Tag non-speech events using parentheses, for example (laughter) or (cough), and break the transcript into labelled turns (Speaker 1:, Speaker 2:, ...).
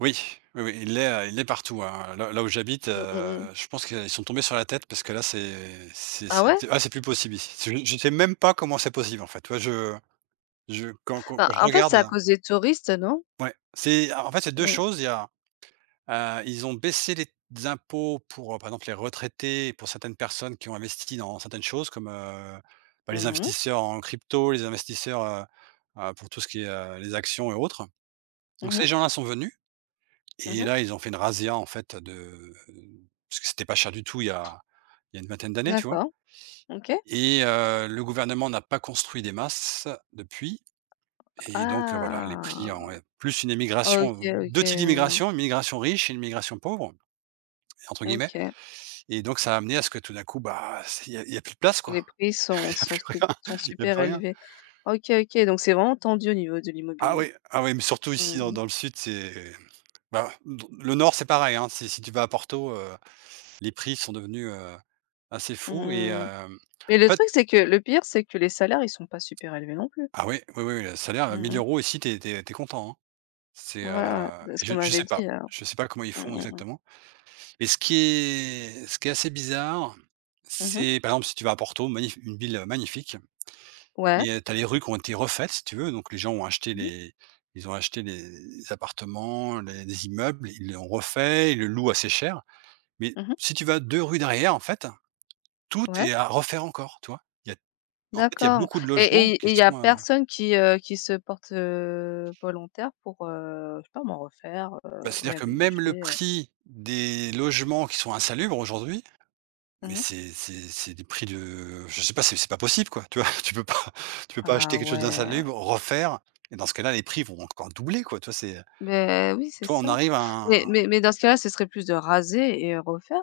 Speaker 1: Oui. Oui, oui, il est, heu, il est partout, hein. Là là où j'habite,
Speaker 2: Mmh mh, mmh.
Speaker 1: heu, je pense qu'ils sont tombés sur la tête parce que là, c'est c'est
Speaker 2: Ah
Speaker 1: c'est
Speaker 2: ouais?
Speaker 1: t ah, c'est plus possible ici. C'est u je sais même pas comment c'est possible, en fait. Tu vois je je quand quand
Speaker 2: Bah,
Speaker 1: quand je
Speaker 2: en fait,
Speaker 1: regarde
Speaker 2: c'est à
Speaker 1: là.
Speaker 2: cause des touristes, non?
Speaker 1: Ouais. C'est en en fait, il y a 2
Speaker 2: Mmh.
Speaker 1: choses, il y a, heu, ils ont baissé les t impôts pour, par exemple, les retraités et pour certaines personnes qui ont investi dans certaines choses comme, heu, bah, les
Speaker 2: Mmh mh.
Speaker 1: investisseurs en crypto, les investisseurs, heu, heu, pour tout ce qui est, heu, les actions et autres. Donc
Speaker 2: Mmh
Speaker 1: ces
Speaker 2: mh.
Speaker 1: gens-là sont venus,
Speaker 2: Mmh
Speaker 1: et
Speaker 2: mh.
Speaker 1: là, ils ont fait une razzia, en fait, de parce que c'était pas cher du tout, il y a il y a une vingtaine d'années, tu vois.
Speaker 2: D'accord, OK.
Speaker 1: Et heu, le gouvernement n'a pas construit des masses, depuis.
Speaker 2: A
Speaker 1: Et donc, heu, voilà, les prix ont
Speaker 2: ah.
Speaker 1: plus une
Speaker 2: OK
Speaker 1: émigration 2 types
Speaker 2: OK.
Speaker 1: d'immigration, une migration «riche» et une migration «pauvre», entre guillemets.
Speaker 2: OK.
Speaker 1: Et donc ça a amené à ce que tout d'un coup, bah, ce q il y a, il y a plus de place quoi.
Speaker 2: Les prix sont
Speaker 1: Il y a
Speaker 2: sont
Speaker 1: plus
Speaker 2: sup
Speaker 1: rien,
Speaker 2: sont
Speaker 1: il y a
Speaker 2: super
Speaker 1: plus rien.
Speaker 2: élevés. OK, OK donc, c'est vraiment tendu au niveau de
Speaker 1: Ah
Speaker 2: l'immobilier.
Speaker 1: oui, ah oui, mais surtout
Speaker 2: Mmh
Speaker 1: ici dans
Speaker 2: mh.
Speaker 1: dans le sud, c'est bah, l l le nord, c'est pareil, hein. Si si tu vas à Porto, heu, les prix sont devenus, heu, assez
Speaker 2: Mmh
Speaker 1: fous et heu,
Speaker 2: mh, mmh. Et
Speaker 1: en
Speaker 2: le
Speaker 1: fait
Speaker 2: truc c'est que le pire, c'est que les salaires ils sont pas super élevés non plus.
Speaker 1: Ah oui. Oui, oui, oui, le
Speaker 2: Mmh
Speaker 1: salaire mille
Speaker 2: mh.
Speaker 1: euros ici, tu es tu es tu es content, hein. C'est,
Speaker 2: Ouais, ouais,
Speaker 1: heu,
Speaker 2: c'est ce
Speaker 1: je
Speaker 2: qu'on
Speaker 1: je
Speaker 2: m'avait
Speaker 1: sais
Speaker 2: dit,
Speaker 1: pas.
Speaker 2: alors.
Speaker 1: Je sais pas comment ils
Speaker 2: Mmh
Speaker 1: font
Speaker 2: mh, mmh.
Speaker 1: exactement. Et ce qui est ce qui est assez bizarre,
Speaker 2: Mmh mh.
Speaker 1: c'est, par exemple, si tu vas à Porto, magnif une ville magnifique,
Speaker 2: Ouais.
Speaker 1: et tu as les rues qui ont été refaites, si tu veux, donc les gens ont acheté
Speaker 2: Mmh mh.
Speaker 1: les ils ont acheté les les appartements, les les immeubles, ils l'ont refait, ils le louent assez cher. Mais
Speaker 2: Mmh mh.
Speaker 1: si tu vas 2 rues derrière, en fait, tout
Speaker 2: Ouais.
Speaker 1: est à refaire encore, tu vois. Il y a en fait, il y a
Speaker 2: D'accord.
Speaker 1: beaucoup de
Speaker 2: Et et
Speaker 1: logements
Speaker 2: et
Speaker 1: qui
Speaker 2: il y a
Speaker 1: sont, heu
Speaker 2: personne qui, heu, qui se porte, heu, volontaire pour, heu, je sais pas moi, refaire, heu,
Speaker 1: Bah, c'est-à-dire que même le
Speaker 2: réhabiliter, heu?
Speaker 1: prix des logements qui sont insalubres aujourd'hui, mais
Speaker 2: Mmh.
Speaker 1: c'est c'est c'est des prix de je sais pas, c'est c'est pas possible, quoi, tu vois? (chuckles) Tu peux pas (chuckles) tu peux pas
Speaker 2: Ah
Speaker 1: acheter quelque chose
Speaker 2: ouais!
Speaker 1: d'insalubre, refaire et dans ce cas-là, les prix vont encore doubler, quoi, tu vois, c'est
Speaker 2: Mais, oui, c'est
Speaker 1: tu vois, on
Speaker 2: ça.
Speaker 1: arrive à
Speaker 2: Mais
Speaker 1: un
Speaker 2: mais mais dans ce cas-là, ce serait plus de raser et refaire.